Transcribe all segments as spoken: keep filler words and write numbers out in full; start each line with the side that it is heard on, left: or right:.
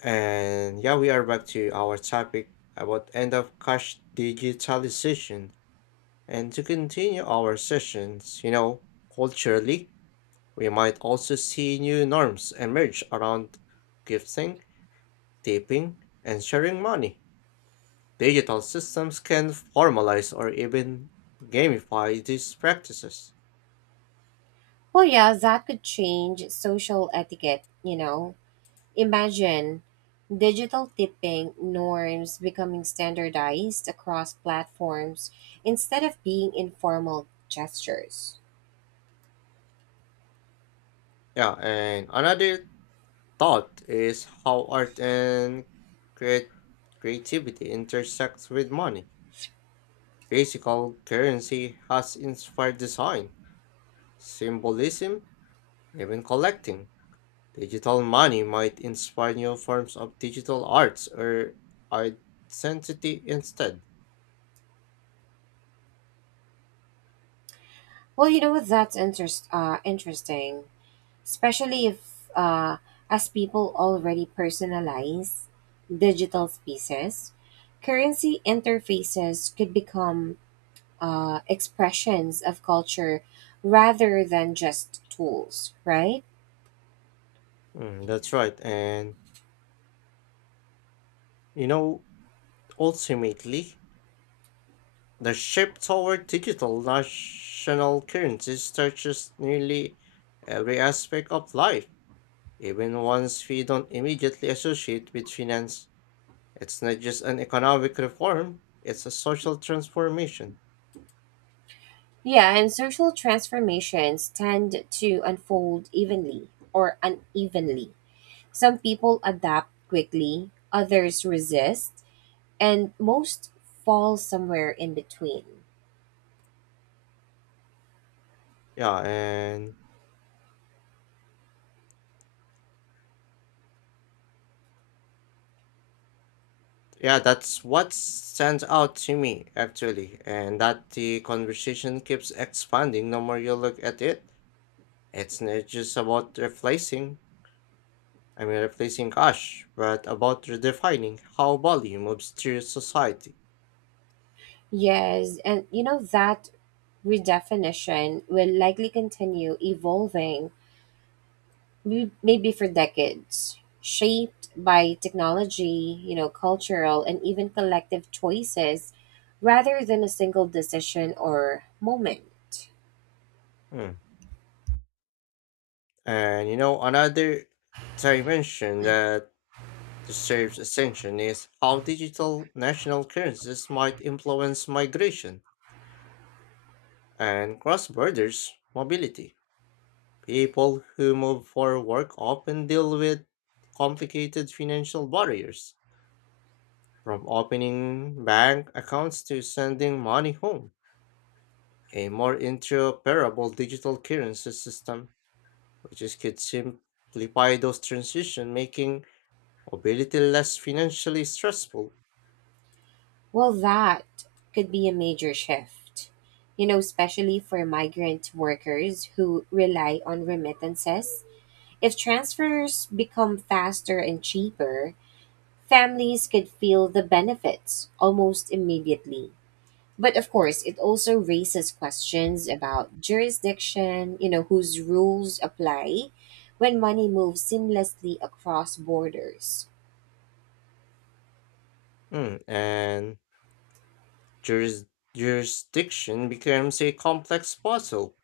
left: And yeah, we are back to our topic about end of cash digitalization. And to continue our sessions, you know, culturally, we might also see new norms emerge around gifting, tipping, and sharing money. Digital systems can formalize or even gamify these practices.
right: Well, yeah, that could change social etiquette, you know. Imagine digital tipping norms becoming standardized across platforms instead of being informal gestures.
left: Yeah, and another thought is how art and create creativity intersects with money. Physical currency has inspired design, symbolism, and even collecting. Digital money might inspire new forms of digital arts or identity instead.
right: Well, you know what? That's interest, uh, interesting, especially if, uh, as people already personalize digital spaces, currency interfaces could become uh, expressions of culture rather than just tools, right?
left: Mm, that's right. And you know, ultimately, the shift toward digital national currencies touches nearly every aspect of life, even ones we don't immediately associate with finance. It's not just an economic reform, it's a social transformation.
right: Yeah, and social transformations tend to unfold evenly or unevenly. Some people adapt quickly, others resist, and most fall somewhere in between.
left: Yeah, and yeah, that's what stands out to me actually, and that the conversation keeps expanding the more you look at it. It's not just about replacing, I mean, replacing cash, but about redefining how value moves through society.
right: Yes, and you know that redefinition will likely continue evolving m- maybe for decades, shaped by technology, you know, cultural and even collective choices rather than a single decision or moment.
left: Hmm. And you know, another dimension that the shape's ascension is how digital national currencies might influence migration and cross border mobility. People who move for work often deal with complicated financial barriers, from opening bank accounts to sending money home. A more interoperable digital currency system, which is, could simplify those transitions, making mobility less financially stressful.
right: Well, that could be a major shift, you know, especially for migrant workers who rely on remittances. If transfers become faster and cheaper, families could feel the benefits almost immediately. But of course, it also raises questions about jurisdiction, you know, whose rules apply when money moves seamlessly across borders.
left: Mm, and Juris- jurisdiction becomes a complex puzzle.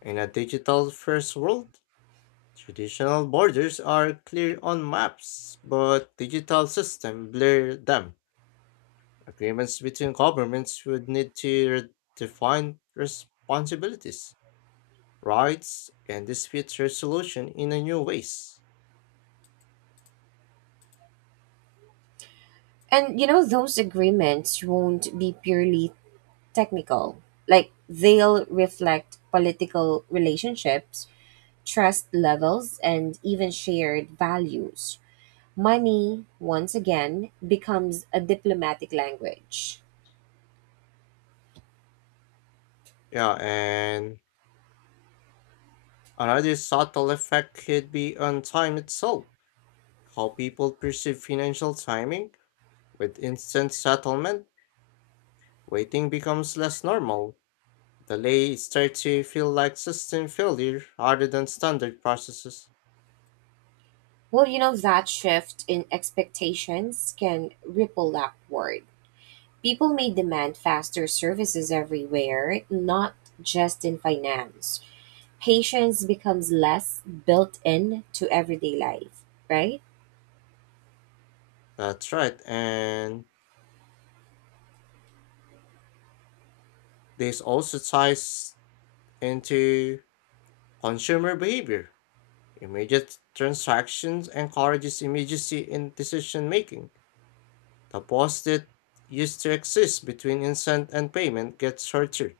left: In a digital first world, traditional borders are clear on maps, but digital systems blur them. Agreements between governments would need to define responsibilities, rights, and dispute resolution in a new ways.
right: And, you know, those agreements won't be purely technical. Like, they'll reflect political relationships, trust levels, and even shared values. Money, once again, becomes a diplomatic language.
left: Yeah, and another subtle effect could be on time itself, how people perceive financial timing with instant settlement. Waiting becomes less normal. Delay starts to feel like system failure rather than standard processes.
right: Well, you know, that shift in expectations can ripple upward. People may demand faster services everywhere, not just in finance. Patience becomes less built in to everyday life, right?
left: That's right, and this also ties into consumer behavior. Immediate transactions encourages immediacy in decision making. The pause that used to exist between instant and payment gets shorter.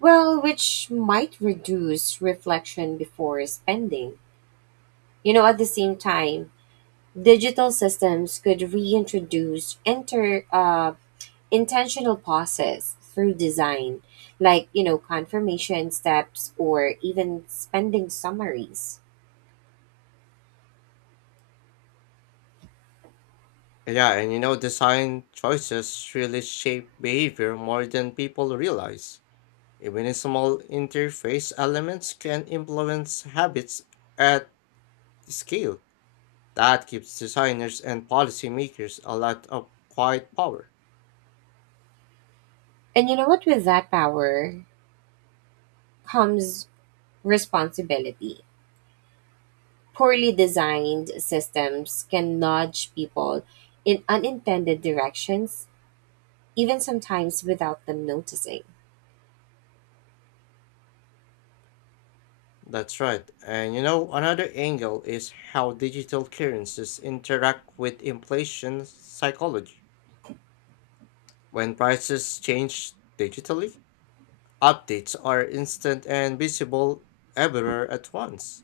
right: Well, which might reduce reflection before spending. You know, at the same time, digital systems could reintroduce inter uh, intentional pauses through design, like, you know, confirmation steps or even spending summaries.
left: Yeah, and you know, design choices really shape behavior more than people realize. Even small interface elements can influence habits at scale. That gives designers and policymakers a lot of quiet power.
right: And you know what? With that power comes responsibility. Poorly designed systems can nudge people in unintended directions, even sometimes without them noticing.
left: That's right. And you know, another angle is how digital currencies interact with inflation psychology. When prices change digitally, updates are instant and visible everywhere at once.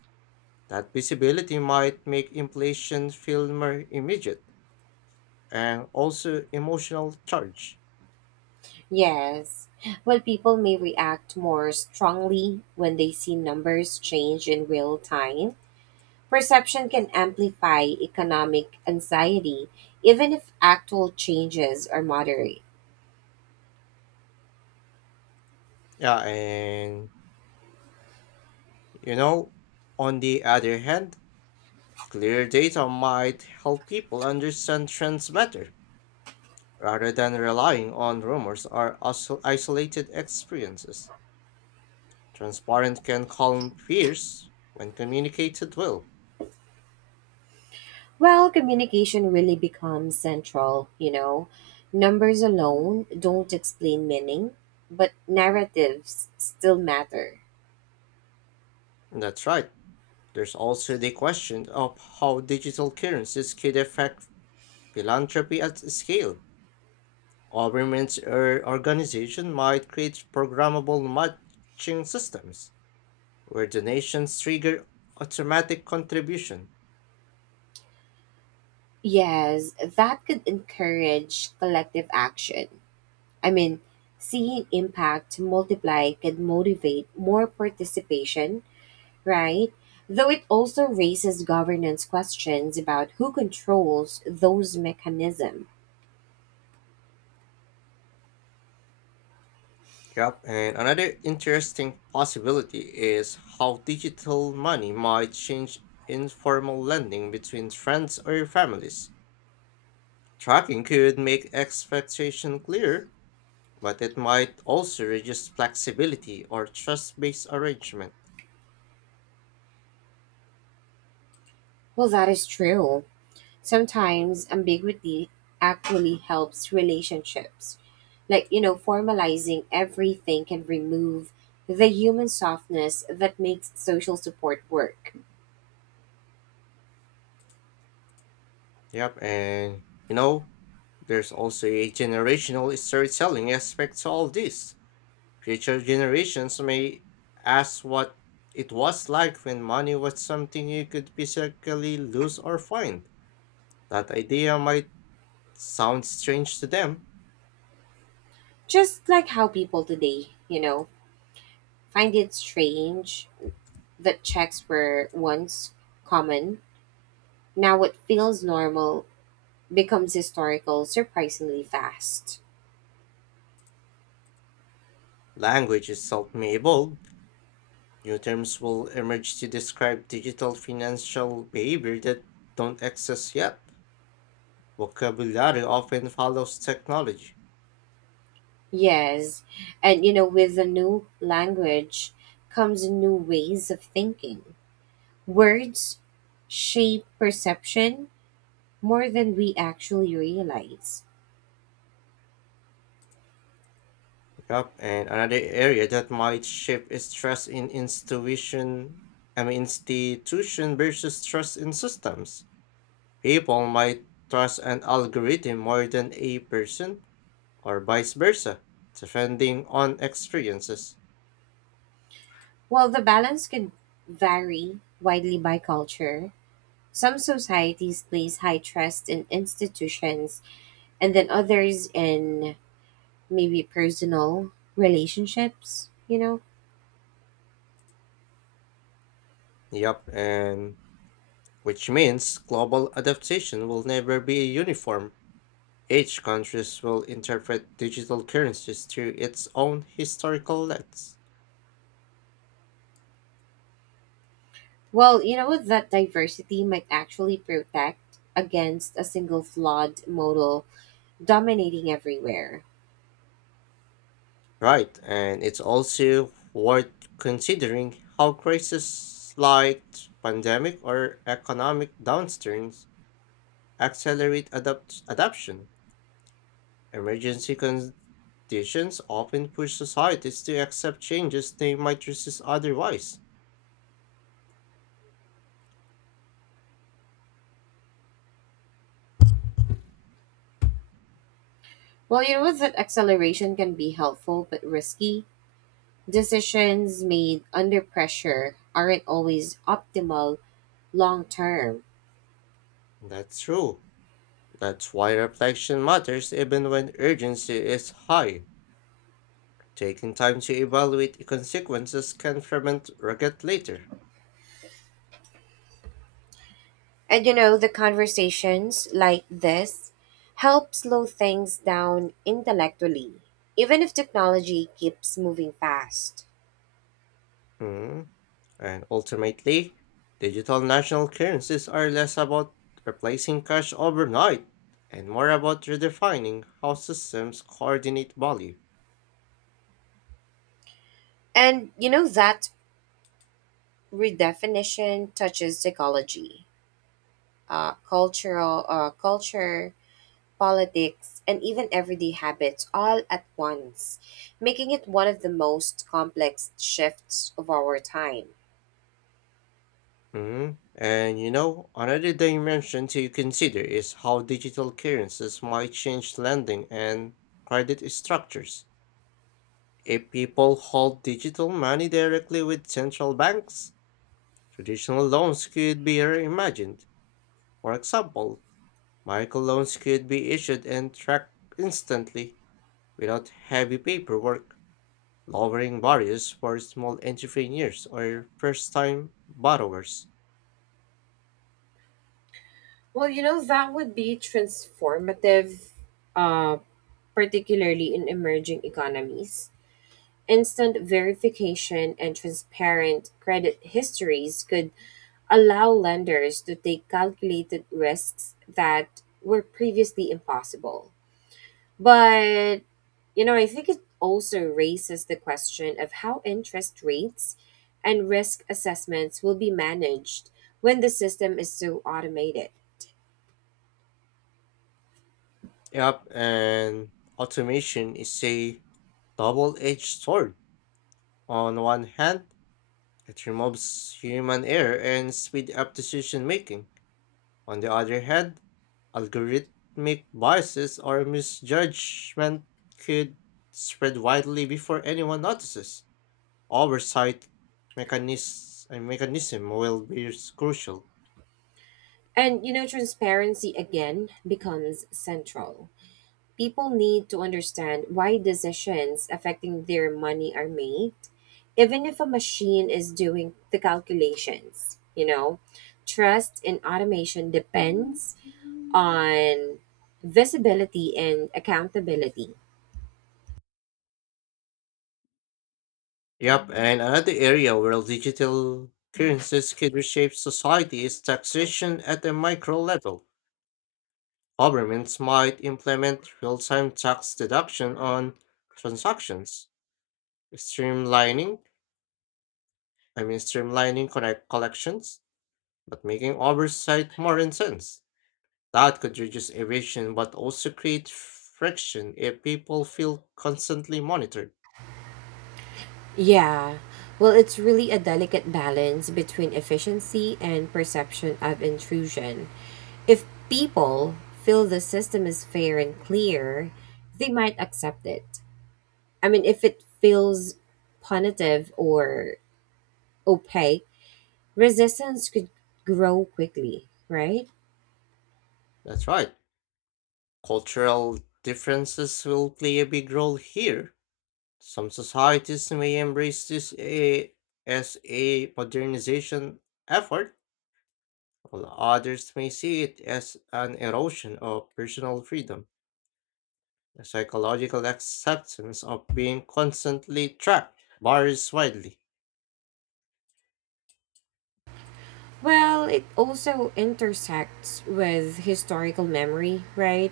left: That visibility might make inflation feel more immediate and also emotional charge.
right: Yes. Well, people may react more strongly when they see numbers change in real time. Perception can amplify economic anxiety, even if actual changes are moderate.
left: Yeah, and you know, on the other hand, clear data might help people understand trends better rather than relying on rumors or iso- isolated experiences. Transparent can calm fears when communicated well.
right: Well, communication really becomes central, you know. Numbers alone don't explain meaning, but narratives still matter.
left: And that's right. There's also the question of how digital currencies could affect philanthropy at scale. Governments or organizations might create programmable matching systems where donations trigger automatic contribution.
right: Yes, that could encourage collective action. I mean, seeing impact multiply could motivate more participation, right? Though it also raises governance questions about who controls those mechanisms.
left: Yep, and another interesting possibility is how digital money might change informal lending between friends or families. Tracking could make expectation clear, but it might also reduce flexibility or trust-based arrangements.
right: Well, that is true. Sometimes ambiguity actually helps relationships. Like, you know, formalizing everything can remove the human softness that makes social support work.
left: Yep, and you know, there's also a generational storytelling aspect to all this. Future generations may ask what it was like when money was something you could physically lose or find. That idea might sound strange to them.
right: Just like how people today, you know, find it strange that checks were once common. Now it feels normal becomes historical surprisingly fast.
left: Language itself may evolve. New terms will emerge to describe digital financial behavior that don't exist yet. Vocabulary often follows technology.
right: Yes, and you know, with a new language comes new ways of thinking. Words shape perception more than we actually realize.
left: Yep, and another area that might shift is trust in institution, I mean institution versus trust in systems. People might trust an algorithm more than a person, or vice versa, depending on experiences.
right: While the balance can vary widely by culture, some societies place high trust in institutions and then others in maybe personal relationships, you know?
left: Yep, and which means global adaptation will never be uniform. Each country will interpret digital currencies through its own historical lens.
right: Well, you know what? That diversity might actually protect against a single flawed model dominating everywhere.
left: Right, and it's also worth considering how crises like pandemic or economic downturns accelerate adapt- adoption. Emergency conditions often push societies to accept changes they might resist otherwise.
right: Well, you know what? That acceleration can be helpful but risky. Decisions made under pressure aren't always optimal long term.
left: That's true. That's why reflection matters even when urgency is high. Taking time to evaluate consequences can prevent regret later.
right: And you know, the conversations like this help slow things down intellectually, even if technology keeps moving fast.
left: Hmm. And ultimately, digital national currencies are less about replacing cash overnight and more about redefining how systems coordinate value.
right: And you know that redefinition touches ecology, uh, cultural, uh, culture, politics, and even everyday habits all at once, making it one of the most complex shifts of our time.
left: Mhm. And you know, another dimension to consider is how digital currencies might change lending and credit structures. If people hold digital money directly with central banks, traditional loans could be reimagined. For example, microloans could be issued and tracked instantly without heavy paperwork, lowering barriers for small entrepreneurs or first-time borrowers.
right: Well, you know, that would be transformative, uh, particularly in emerging economies. Instant verification and transparent credit histories could allow lenders to take calculated risks that were previously impossible. But, you know, I think it also raises the question of how interest rates and risk assessments will be managed when the system is so automated.
left: Yep, and automation is a double-edged sword. On one hand, it removes human error and speeds up decision making. On the other hand, algorithmic biases or misjudgment could spread widely before anyone notices. Oversight mechanis- uh, mechanism will be s- crucial.
right: And, you know, transparency again becomes central. People need to understand why decisions affecting their money are made, even if a machine is doing the calculations. You know, trust in automation depends on visibility and accountability.
left: Yep, and another area where digital currencies could reshape society is taxation at the micro level. Governments might implement real time tax deduction on transactions, streamlining, I mean, streamlining connect collections, but making oversight more intense. That could reduce evasion but also create friction if people feel constantly monitored.
right: Yeah. Well, it's really a delicate balance between efficiency and perception of intrusion. If people feel the system is fair and clear, they might accept it. I mean, if it feels punitive or opaque, resistance could grow quickly, right?
left: That's right. Cultural differences will play a big role here. Some societies may embrace this a, as a modernization effort, while others may see it as an erosion of personal freedom. The psychological acceptance of being constantly trapped varies widely.
right: Well, it also intersects with historical memory, right?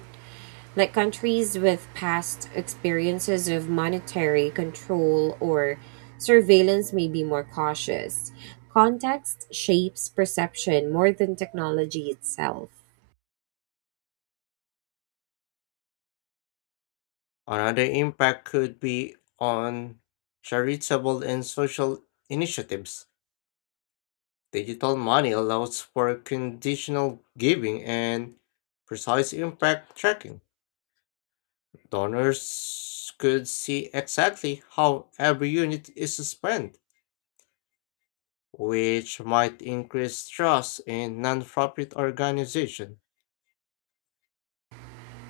right: Like countries with past experiences of monetary control or surveillance may be more cautious. Context shapes perception more than technology itself.
left: Another impact could be on charitable and social initiatives. Digital money allows for conditional giving and precise impact tracking. Donors could see exactly how every unit is spent, which might increase trust in nonprofit organization.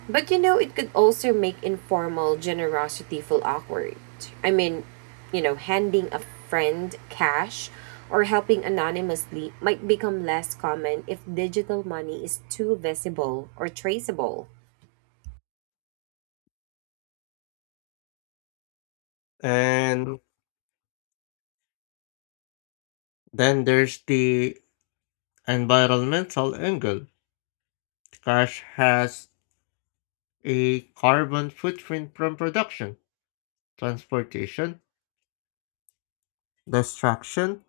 right: But you know, it could also make informal generosity feel awkward. I mean, you know, handing a friend cash or helping anonymously might become less common if digital money is too visible or traceable.
left: And then there's the environmental angle. Cash has a carbon footprint from production, transportation, destruction.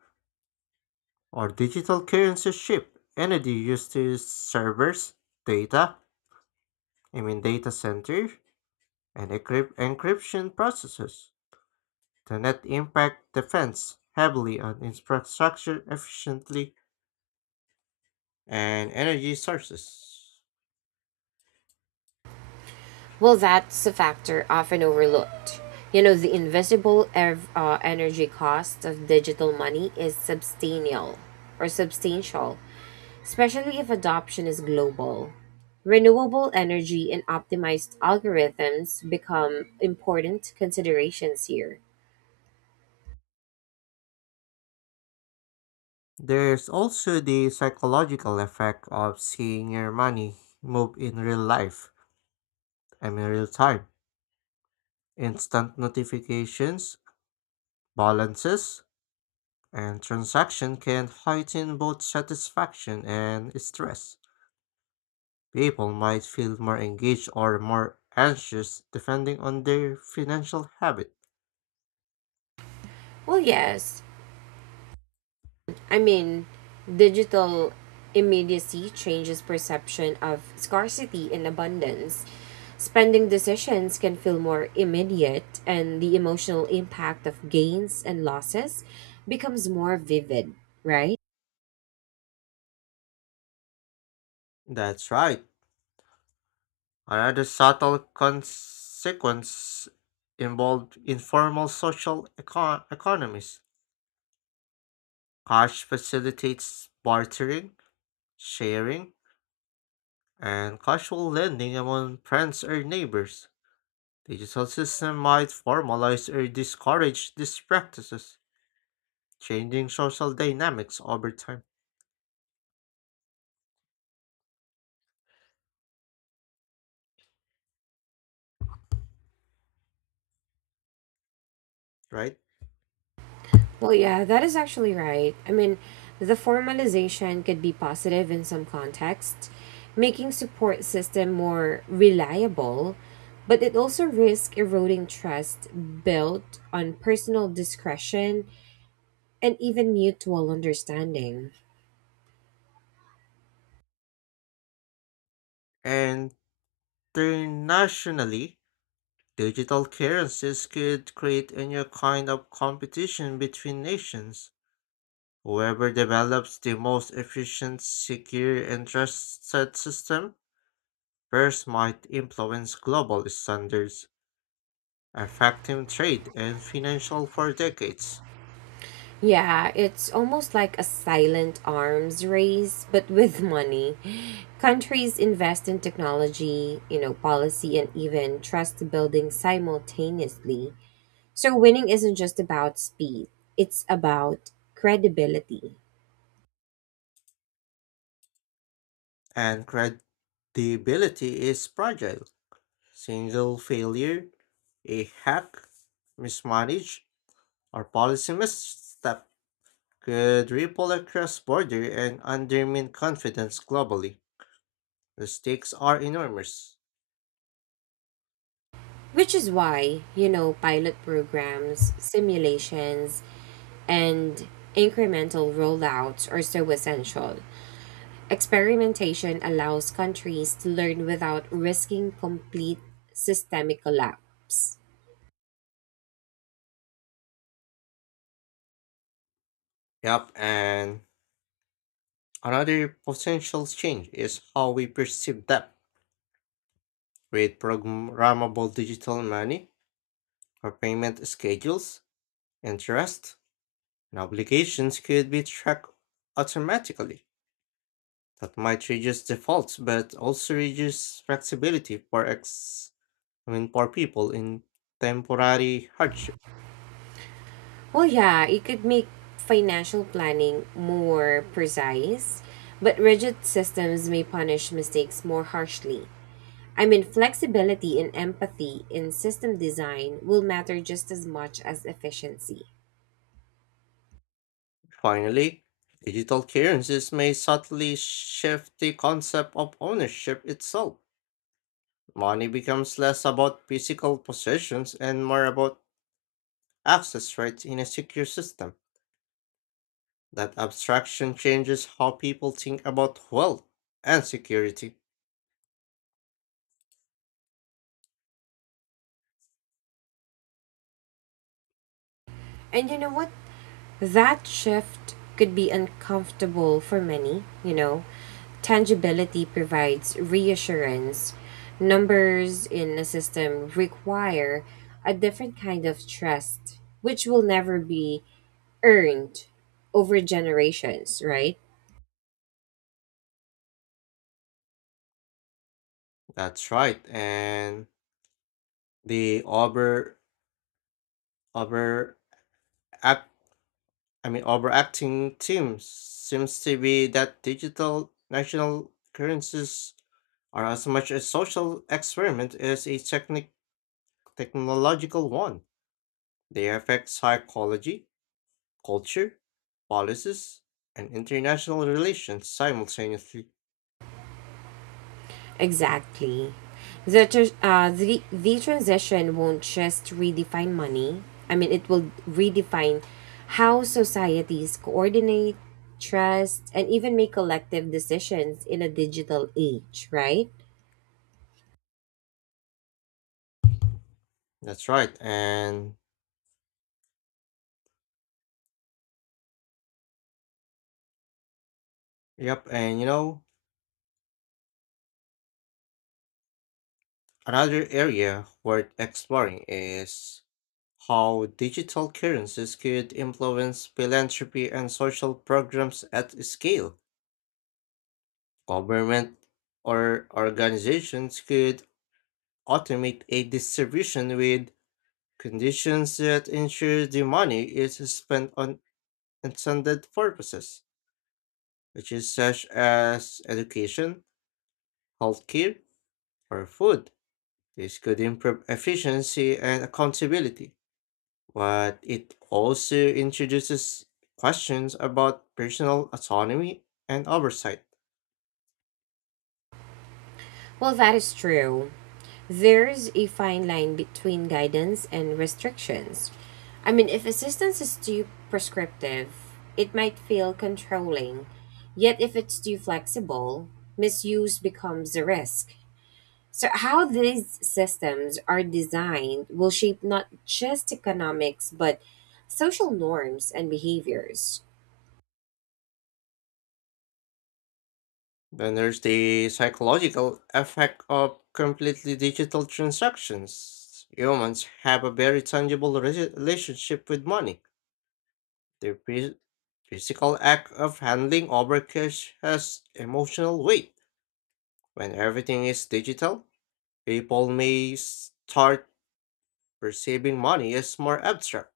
left: Or digital currencies ship energy used to servers, data, I mean data center, and encryp- encryption processes. The net impact depends heavily on infrastructure efficiently and energy sources.
right: Well, that's a factor often overlooked. You know, the invisible ev- uh, energy cost of digital money is substantial or substantial, especially if adoption is global. Renewable energy and optimized algorithms become important considerations here.
left: There's also the psychological effect of seeing your money move in real life, I mean real time. Instant notifications, balances, and transaction can heighten both satisfaction and stress. People might feel more engaged or more anxious depending on their financial habit.
right: Well, yes, I mean, digital immediacy changes perception of scarcity and abundance. Spending decisions can feel more immediate, and the emotional impact of gains and losses becomes more vivid, right?
left: That's right. Another subtle consequence involved informal social econ- economies. Cash facilitates bartering, sharing, and casual lending among friends or neighbors. Digital system might formalize or discourage these practices, changing social dynamics over time, right?
right: Well, yeah, that is actually right. I mean, the formalization could be positive in some contexts, making support system more reliable, but it also risks eroding trust built on personal discretion and even mutual understanding.
left: And internationally, digital currencies could create a new kind of competition between nations. Whoever develops the most efficient, secure, and trusted system first might influence global standards, affecting trade and financial for decades.
right: Yeah, it's almost like a silent arms race, but with money. Countries invest in technology, you know, policy, and even trust building simultaneously. So winning isn't just about speed, it's about credibility.
left: And credibility is fragile. Single failure, a hack, mismanage, our policy misstep could ripple across border and undermine confidence globally. The stakes are enormous.
right: Which is why, you know, pilot programs, simulations, and incremental rollouts are so essential. Experimentation allows countries to learn without risking complete systemic collapse.
left: Yep, and another potential change is how we perceive debt. With programmable digital money, our payment schedules, interest, and obligations could be tracked automatically. That might reduce defaults, but also reduce flexibility for ex I mean, for people in temporary hardship.
right: Well, yeah, it could make financial planning more precise, but rigid systems may punish mistakes more harshly. I mean, flexibility and empathy in system design will matter just as much as efficiency.
left: Finally, digital currencies may subtly shift the concept of ownership itself. Money becomes less about physical possessions and more about access rights in a secure system. That abstraction changes how people think about wealth and security.
right: And you know what? That shift could be uncomfortable for many, you know. Tangibility provides reassurance. Numbers in a system require a different kind of trust, which will never be earned over generations, right?
left: That's right. And the over over I mean, overacting teams seems to be that digital national currencies are as much a social experiment as a technic- technological one. They affect psychology, culture, policies, and international relations simultaneously.
right: Exactly. The, tr- uh, the, the transition won't just redefine money. I mean, it will redefine how societies coordinate, trust, and even make collective decisions in a digital age, right?
left: That's right. And yep, and you know, another area worth exploring is how digital currencies could influence philanthropy and social programs at scale. Government or organizations could automate a distribution with conditions that ensure the money is spent on intended purposes, which is such as education, healthcare, or food. This could improve efficiency and accountability, but it also introduces questions about personal autonomy and oversight.
right: Well, that is true. There's a fine line between guidance and restrictions. I mean, if assistance is too prescriptive, it might feel controlling. Yet, if it's too flexible, misuse becomes a risk. So, how these systems are designed will shape not just economics, but social norms and behaviors.
left: Then there's the psychological effect of completely digital transactions. Humans have a very tangible re- relationship with money. The phys- physical act of handing over cash has emotional weight. When everything is digital, people may start perceiving money as more abstract,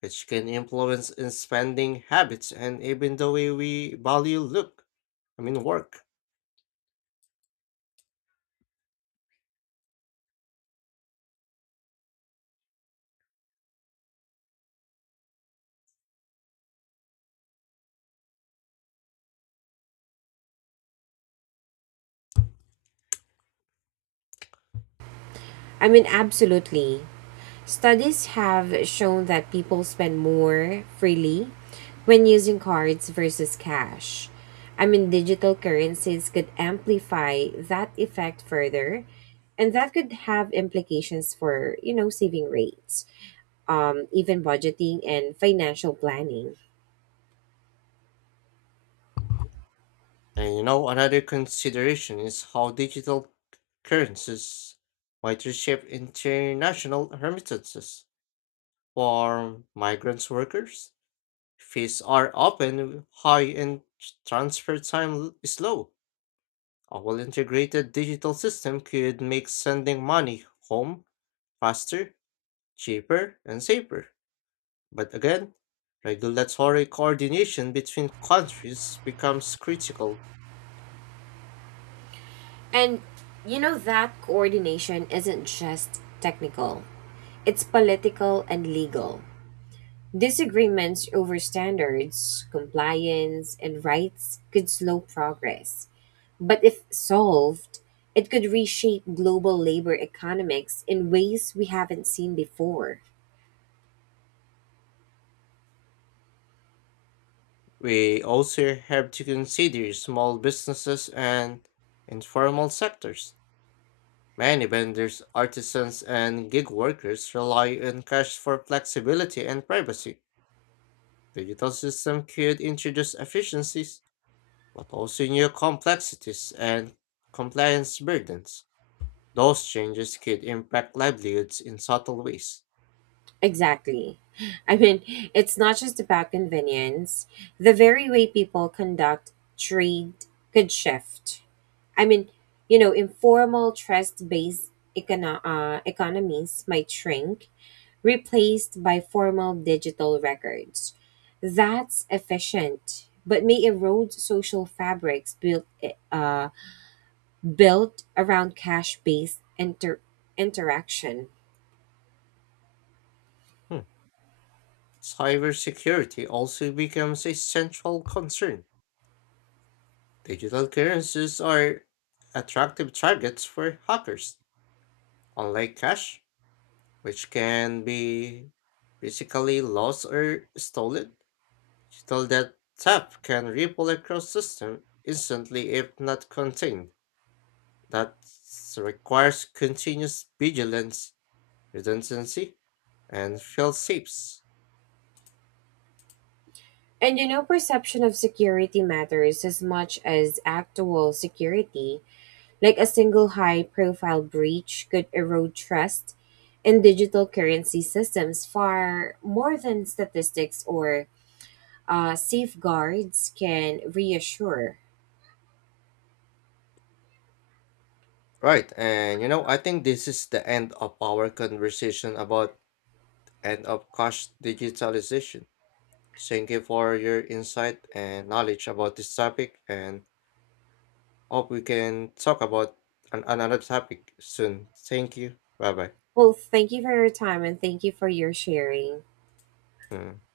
left: which can influence in spending habits and even the way we value look, I mean work.
right: I mean, absolutely. Studies have shown that people spend more freely when using cards versus cash. I mean, digital currencies could amplify that effect further, and that could have implications for, you know, saving rates, um, even budgeting and financial planning.
left: And you know, another consideration is how digital currencies might reshape international remittances. For migrant workers, fees are often high and transfer time l- is low. A well integrated digital system could make sending money home faster, cheaper, and safer. But again, regulatory coordination between countries becomes critical.
right: And, you know, that coordination isn't just technical, it's political and legal. Disagreements over standards, compliance, and rights could slow progress, but if solved, it could reshape global labor economics in ways we haven't seen before.
left: We also have to consider small businesses and informal sectors. Many vendors, artisans, and gig workers rely on cash for flexibility and privacy. Digital system could introduce efficiencies, but also new complexities and compliance burdens. Those changes could impact livelihoods in subtle ways.
right: Exactly. I mean, it's not just about convenience. The very way people conduct trade could shift. I mean, you know, informal trust based econo- uh, economies might shrink, replaced by formal digital records. That's efficient, but may erode social fabrics built uh, built around cash-based inter- interaction.
left: Hmm. Cybersecurity also becomes a central concern. Digital currencies are attractive targets for hackers, unlike cash, which can be physically lost or stolen. Digital debt theft can ripple across systems instantly if not contained. That requires continuous vigilance, redundancy, and fail safes.
right: And you know, perception of security matters as much as actual security. Like a single high profile breach could erode trust in digital currency systems far more than statistics or uh, safeguards can reassure.
left: Right, and you know, I think this is the end of our conversation about end of cash digitalization. Thank you for your insight and knowledge about this topic, and hope we can talk about an- another topic soon. Thank you. Bye
right: Well, thank you for your time and thank you for your sharing.
left: bye.